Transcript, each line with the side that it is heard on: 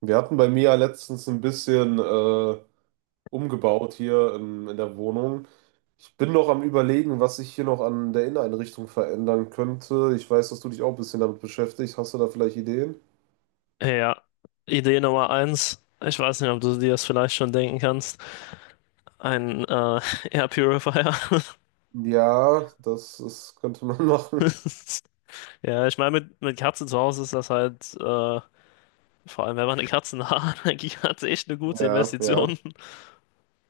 right: Wir hatten bei mir ja letztens ein bisschen umgebaut hier in der Wohnung. Ich bin noch am Überlegen, was ich hier noch an der Inneneinrichtung verändern könnte. Ich weiß, dass du dich auch ein bisschen damit beschäftigst. Hast du da vielleicht Ideen?
left: Ja, Idee Nummer eins. Ich weiß nicht, ob du dir das vielleicht schon denken kannst. Ein Air Purifier.
right: Ja, das ist, könnte man machen.
left: Ja, ich meine, mit Katze zu Hause ist das halt, vor allem wenn man eine Katzenhaarallergie hat, echt eine gute
right: Ja, ja.
left: Investition.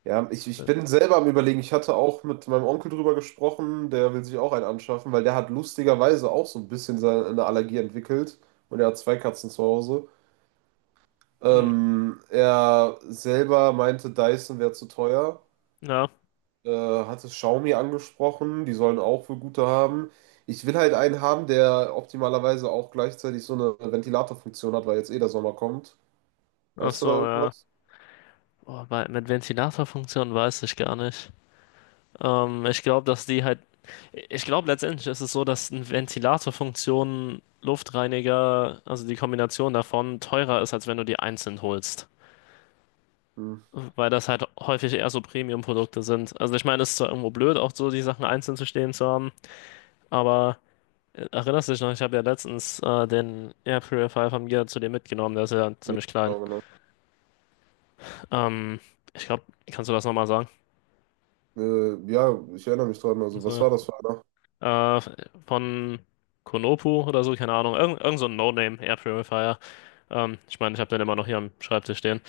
right: Ja, ich bin selber am Überlegen. Ich hatte auch mit meinem Onkel drüber gesprochen. Der will sich auch einen anschaffen, weil der hat lustigerweise auch so ein bisschen seine, eine Allergie entwickelt. Und er hat zwei Katzen zu Hause.
left: Hm,
right: Er selber meinte, Dyson wäre zu teuer.
left: ja,
right: Äh, Hatte Xiaomi angesprochen, die sollen auch wohl gute haben. Ich will halt einen haben, der optimalerweise auch gleichzeitig so eine Ventilatorfunktion hat, weil jetzt eh der Sommer kommt.
left: ach
right: Hast du da
left: so, ja.
right: irgendwas?
left: Boah, mit Ventilatorfunktion weiß ich gar nicht. Ich glaube, dass die halt. Ich glaube, letztendlich ist es so, dass eine Ventilatorfunktion, Luftreiniger, also die Kombination davon, teurer ist, als wenn du die einzeln holst.
right: Hm,
left: Weil das halt häufig eher so Premium-Produkte sind. Also, ich meine, es ist zwar irgendwo blöd, auch so die Sachen einzeln zu stehen zu haben, aber erinnerst du dich noch, ich habe ja letztens den Air Purifier von mir zu dir mitgenommen, der ist ja
right: nee,
left: ziemlich klein.
right: genau, genau.
left: Ähm, ich glaube, kannst du das nochmal sagen?
right: Ja, ich erinnere mich dran. Also, was war das für einer?
left: Äh, von Konopu oder so, keine Ahnung. Irgend so ein No-Name Air Purifier. Ich meine, ich habe den immer noch hier am Schreibtisch stehen.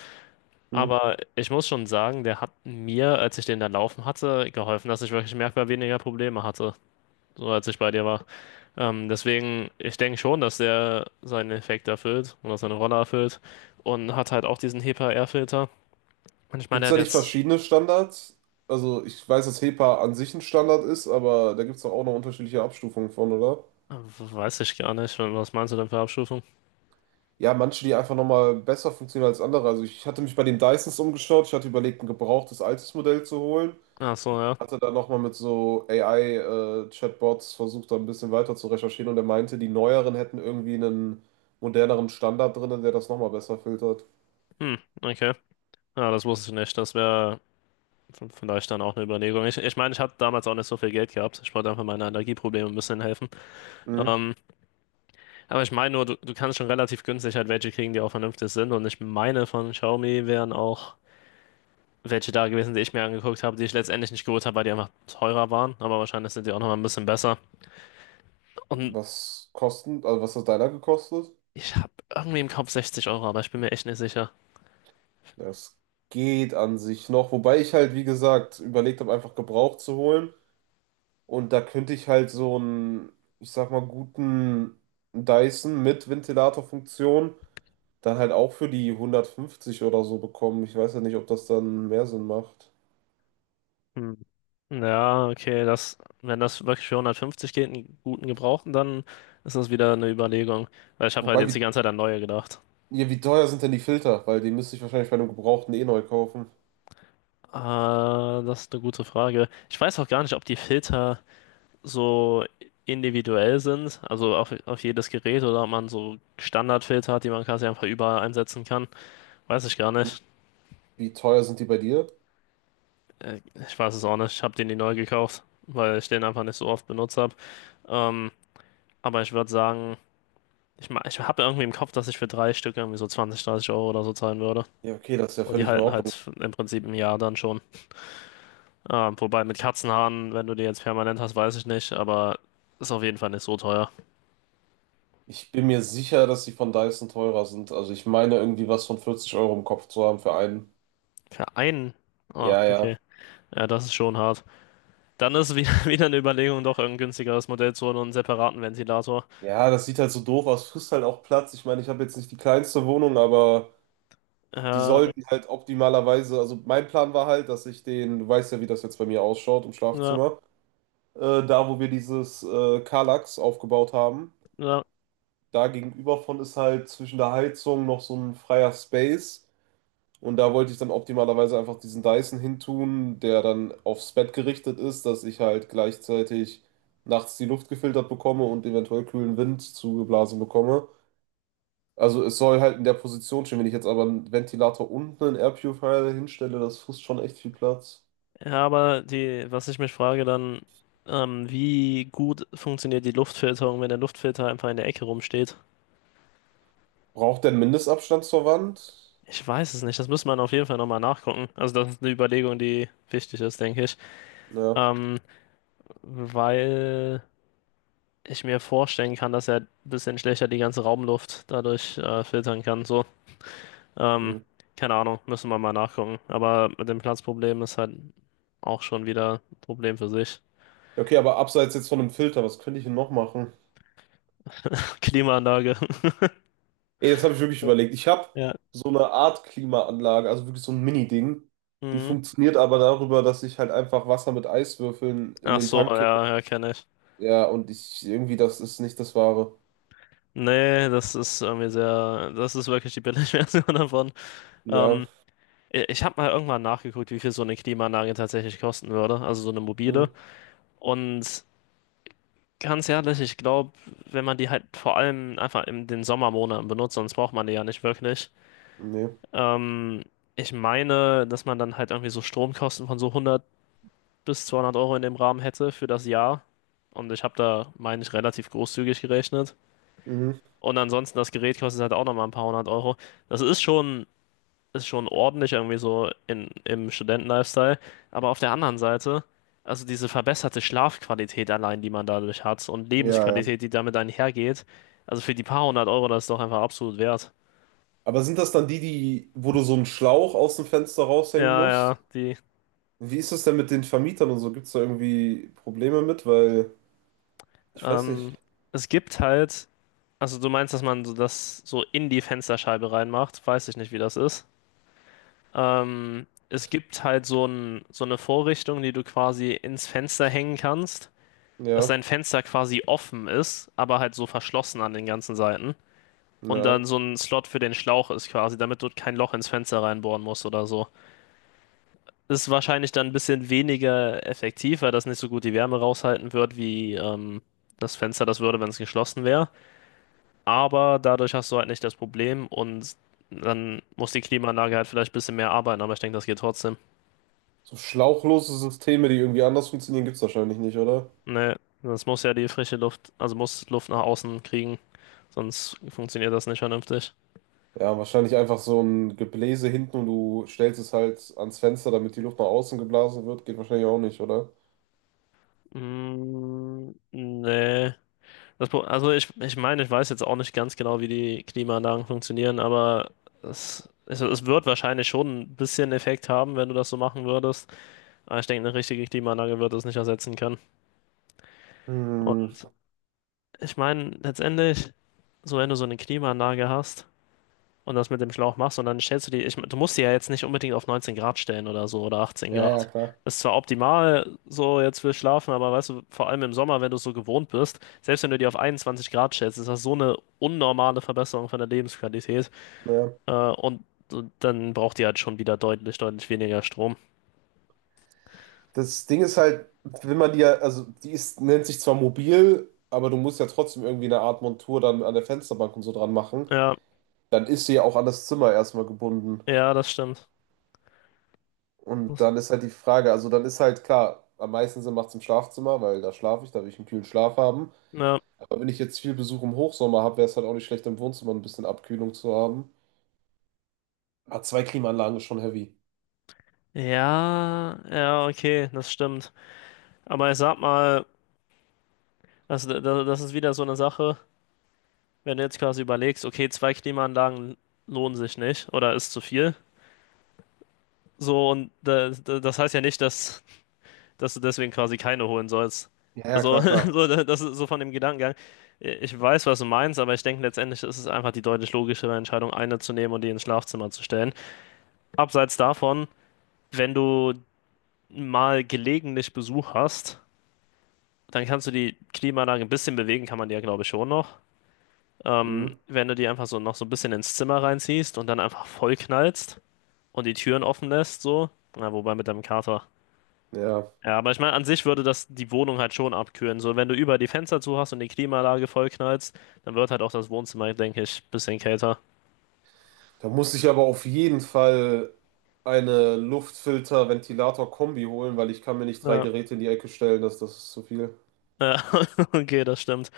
right: Hm.
left: Aber ich muss schon sagen, der hat mir, als ich den da laufen hatte, geholfen, dass ich wirklich merkbar weniger Probleme hatte, so als ich bei dir war. Deswegen, ich denke schon, dass der seinen Effekt erfüllt oder seine Rolle erfüllt und hat halt auch diesen HEPA-R-Filter. Und ich meine,
right: Gibt
left: der
right: es
left: hat
right: da nicht
left: jetzt,
right: verschiedene Standards? Also, ich weiß, dass HEPA an sich ein Standard ist, aber da gibt es doch auch noch unterschiedliche Abstufungen von, oder?
left: äh, weiß ich gar nicht, was meinst du denn für Abstufung?
right: Ja, manche, die einfach nochmal besser funktionieren als andere. Also ich hatte mich bei den Dysons umgeschaut. Ich hatte überlegt, ein gebrauchtes altes Modell zu holen.
left: Ach so, ja.
right: Hatte dann nochmal mit so AI-Chatbots versucht, da ein bisschen weiter zu recherchieren. Und er meinte, die neueren hätten irgendwie einen moderneren Standard drin, der das nochmal besser filtert.
left: Hm, okay. Ja, das wusste ich nicht. Das wäre. Von daher ist dann auch eine Überlegung. Ich meine, ich habe damals auch nicht so viel Geld gehabt. Ich wollte einfach meine Allergieprobleme ein bisschen helfen.
right: Mhm.
left: Ähm, aber ich meine nur, du kannst schon relativ günstig halt welche kriegen, die auch vernünftig sind. Und ich meine, von Xiaomi wären auch welche da gewesen, die ich mir angeguckt habe, die ich letztendlich nicht geholt habe, weil die einfach teurer waren. Aber wahrscheinlich sind die auch nochmal ein bisschen besser. Und
right: Was kosten, also was hat deiner gekostet?
left: ich habe irgendwie im Kopf 60 Euro, aber ich bin mir echt nicht sicher.
right: Das geht an sich noch. Wobei ich halt, wie gesagt, überlegt habe, einfach gebraucht zu holen. Und da könnte ich halt so einen, ich sag mal, guten Dyson mit Ventilatorfunktion dann halt auch für die 150 oder so bekommen. Ich weiß ja nicht, ob das dann mehr Sinn macht.
left: Hm. Ja, okay, das, wenn das wirklich für 150 geht, einen guten Gebrauchten, dann ist das wieder eine Überlegung. Weil ich habe halt
right: Wobei,
left: jetzt die
right: wie,
left: ganze Zeit an neue gedacht.
right: ja, wie teuer sind denn die Filter? Weil die müsste ich wahrscheinlich bei einem gebrauchten eh neu kaufen.
left: Ah, das ist eine gute Frage. Ich weiß auch gar nicht, ob die Filter so individuell sind, also auf jedes Gerät oder ob man so Standardfilter hat, die man quasi einfach überall einsetzen kann. Weiß ich gar nicht.
right: Wie teuer sind die bei dir?
left: Äh, Ich weiß es auch nicht. Ich habe den nie neu gekauft, weil ich den einfach nicht so oft benutzt habe. Ähm, aber ich würde sagen, ich habe irgendwie im Kopf, dass ich für drei Stück irgendwie so 20, 30 Euro oder so zahlen würde.
right: Ja, okay, das ist ja
left: Und die
right: völlig in
left: halten
right: Ordnung.
left: halt im Prinzip ein Jahr dann schon. Wobei mit Katzenhaaren, wenn du die jetzt permanent hast, weiß ich nicht, aber ist auf jeden Fall nicht so teuer.
right: Ich bin mir sicher, dass die von Dyson teurer sind. Also ich meine irgendwie was von 40 € im Kopf zu haben für einen.
left: Für einen? Ah,
right: Ja, ja.
left: okay. Ja, das ist schon hart. Dann ist wieder, wieder eine Überlegung, doch ein günstigeres Modell zu holen und einen separaten Ventilator.
right: Ja, das sieht halt so doof aus, frisst halt auch Platz. Ich meine, ich habe jetzt nicht die kleinste Wohnung, aber
left: Äh,
right: die
left: ja,
right: sollten halt optimalerweise, also mein Plan war halt, dass ich den, du weißt ja, wie das jetzt bei mir ausschaut im Schlafzimmer, da wo wir dieses Kallax aufgebaut haben,
left: ja.
right: da gegenüber von ist halt zwischen der Heizung noch so ein freier Space und da wollte ich dann optimalerweise einfach diesen Dyson hintun, der dann aufs Bett gerichtet ist, dass ich halt gleichzeitig nachts die Luft gefiltert bekomme und eventuell kühlen Wind zugeblasen bekomme. Also es soll halt in der Position stehen. Wenn ich jetzt aber einen Ventilator und einen Air Purifier hinstelle, das frisst schon echt viel Platz.
left: Ja, aber was ich mich frage dann, wie gut funktioniert die Luftfilterung, wenn der Luftfilter einfach in der Ecke rumsteht?
right: Braucht der einen Mindestabstand zur Wand?
left: Ich weiß es nicht, das müsste man auf jeden Fall nochmal nachgucken. Also das ist eine Überlegung, die wichtig ist, denke ich.
right: Ja.
left: Ähm, weil ich mir vorstellen kann, dass er ein bisschen schlechter die ganze Raumluft dadurch filtern kann. So, ähm,
right: Hm.
left: keine Ahnung, müssen wir mal nachgucken. Aber mit dem Platzproblem ist halt auch schon wieder ein Problem für sich.
right: Okay, aber abseits jetzt von dem Filter, was könnte ich denn noch machen?
left: Klimaanlage.
right: Ey, das habe ich wirklich überlegt. Ich habe
left: Ja.
right: so eine Art Klimaanlage, also wirklich so ein Mini-Ding. Die
left: Mhm.
right: funktioniert aber darüber, dass ich halt einfach Wasser mit Eiswürfeln in
left: Ach
right: den
left: so,
right: Tank kippe.
left: ja, ja, kenne ich.
right: Ja, und ich irgendwie, das ist nicht das Wahre.
left: Nee, das ist irgendwie sehr, das ist wirklich die Billigversion davon. Ähm,
right: Ja.
left: ich habe mal irgendwann nachgeguckt, wie viel so eine Klimaanlage tatsächlich kosten würde, also so eine mobile.
right: Hm.
left: Und ganz ehrlich, ich glaube, wenn man die halt vor allem einfach in den Sommermonaten benutzt, sonst braucht man die ja nicht wirklich.
right: Nee.
left: Ähm, ich meine, dass man dann halt irgendwie so Stromkosten von so 100 bis 200 Euro in dem Rahmen hätte für das Jahr. Und ich habe da, meine ich, relativ großzügig gerechnet.
right: Mhm.
left: Und ansonsten, das Gerät kostet halt auch nochmal ein paar hundert Euro. Das ist schon ordentlich irgendwie so in, im Studentenlifestyle. Aber auf der anderen Seite, also diese verbesserte Schlafqualität allein, die man dadurch hat und
right: Ja, ja.
left: Lebensqualität, die damit einhergeht, also für die paar hundert Euro, das ist doch einfach absolut wert.
right: Aber sind das dann die, die, wo du so einen Schlauch aus dem Fenster raushängen
left: Ja, ja,
right: musst?
left: die.
right: Wie ist das denn mit den Vermietern und so? Gibt es da irgendwie Probleme mit? Weil, ich weiß nicht.
left: Ähm, es gibt halt, also du meinst, dass man so das so in die Fensterscheibe reinmacht, weiß ich nicht, wie das ist. Es gibt halt so eine Vorrichtung, die du quasi ins Fenster hängen kannst, dass
right: Ja,
left: dein Fenster quasi offen ist, aber halt so verschlossen an den ganzen Seiten. Und
right: ja.
left: dann so ein Slot für den Schlauch ist quasi, damit du kein Loch ins Fenster reinbohren musst oder so. Ist wahrscheinlich dann ein bisschen weniger effektiv, weil das nicht so gut die Wärme raushalten wird, wie das Fenster das würde, wenn es geschlossen wäre. Aber dadurch hast du halt nicht das Problem und dann muss die Klimaanlage halt vielleicht ein bisschen mehr arbeiten, aber ich denke, das geht trotzdem.
right: So schlauchlose Systeme, die irgendwie anders funktionieren, gibt es wahrscheinlich nicht, oder?
left: Ne, das muss ja die frische Luft, also muss Luft nach außen kriegen, sonst funktioniert das nicht vernünftig.
right: Ja, wahrscheinlich einfach so ein Gebläse hinten und du stellst es halt ans Fenster, damit die Luft nach außen geblasen wird, geht wahrscheinlich auch nicht, oder?
left: Mm, nee. Also ich meine, ich weiß jetzt auch nicht ganz genau, wie die Klimaanlagen funktionieren, aber es wird wahrscheinlich schon ein bisschen Effekt haben, wenn du das so machen würdest. Aber ich denke, eine richtige Klimaanlage wird das nicht ersetzen können.
right: Hm,
left: Und ich meine, letztendlich, so wenn du so eine Klimaanlage hast, und das mit dem Schlauch machst und dann stellst du die, du musst die ja jetzt nicht unbedingt auf 19 Grad stellen oder so oder 18
right: ja, ja,
left: Grad.
right: klar.
left: Das ist zwar optimal so jetzt für Schlafen, aber weißt du, vor allem im Sommer, wenn du es so gewohnt bist, selbst wenn du die auf 21 Grad stellst, ist das so eine unnormale Verbesserung von der Lebensqualität
right: Ja.
left: äh, und und dann braucht die halt schon wieder deutlich, deutlich weniger Strom.
right: Das Ding ist halt, wenn man die ja, also die ist, nennt sich zwar mobil, aber du musst ja trotzdem irgendwie eine Art Montur dann an der Fensterbank und so dran machen.
left: Ja,
right: Dann ist sie ja auch an das Zimmer erstmal gebunden.
left: ja, das stimmt.
right: Und
left: Das,
right: dann ist halt die Frage, also dann ist halt klar, am meisten Sinn macht es im Schlafzimmer, weil da schlafe ich, da will ich einen kühlen Schlaf haben.
left: ja.
right: Aber wenn ich jetzt viel Besuch im Hochsommer habe, wäre es halt auch nicht schlecht, im Wohnzimmer ein bisschen Abkühlung zu haben. Aber zwei Klimaanlagen ist schon heavy.
left: Ja, ja, okay, das stimmt. Aber ich sag mal, also, das ist wieder so eine Sache. Wenn du jetzt quasi überlegst, okay, zwei Klimaanlagen lohnen sich nicht oder ist zu viel. So, und da, das heißt ja nicht, dass du deswegen quasi keine holen sollst.
right: Ja, ja,
left: Also,
right: klar, klar.
left: so, das ist so von dem Gedankengang. Ich weiß, was du meinst, aber ich denke, letztendlich ist es einfach die deutlich logischere Entscheidung, eine zu nehmen und die ins Schlafzimmer zu stellen. Abseits davon, wenn du mal gelegentlich Besuch hast, dann kannst du die Klimaanlage ein bisschen bewegen, kann man die ja, glaube ich, schon noch. Ähm,
right: Mhm.
left: wenn du die einfach so noch so ein bisschen ins Zimmer reinziehst und dann einfach voll knallst und die Türen offen lässt, so. Na, wobei mit deinem Kater.
right: Ja.
left: Ja, aber ich meine, an sich würde das die Wohnung halt schon abkühlen. So, wenn du über die Fenster zu hast und die Klimaanlage vollknallst, dann wird halt auch das Wohnzimmer, denke ich, ein bisschen kälter.
right: Da muss ich aber auf jeden Fall eine Luftfilter-Ventilator-Kombi holen, weil ich kann mir nicht drei
left: Ja.
right: Geräte in die Ecke stellen, das, das ist zu viel.
left: Ja, okay, das stimmt.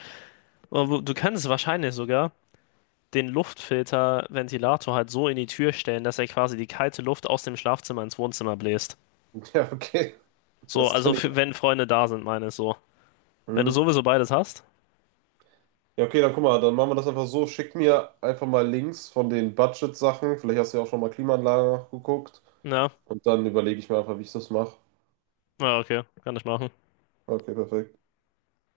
left: Aber du kannst wahrscheinlich sogar den Luftfilter-Ventilator halt so in die Tür stellen, dass er quasi die kalte Luft aus dem Schlafzimmer ins Wohnzimmer bläst.
right: Ja, okay,
left: So,
right: das
left: also
right: kann ich.
left: für, wenn Freunde da sind, meine ich so. Wenn du
right: Hm.
left: sowieso beides hast,
right: Ja, okay, dann guck mal, dann machen wir das einfach so. Schick mir einfach mal Links von den Budget-Sachen. Vielleicht hast du ja auch schon mal Klimaanlagen nachgeguckt.
left: ja,
right: Und dann überlege ich mir einfach, wie ich das mache.
left: ja, okay, kann ich machen.
right: Okay, perfekt.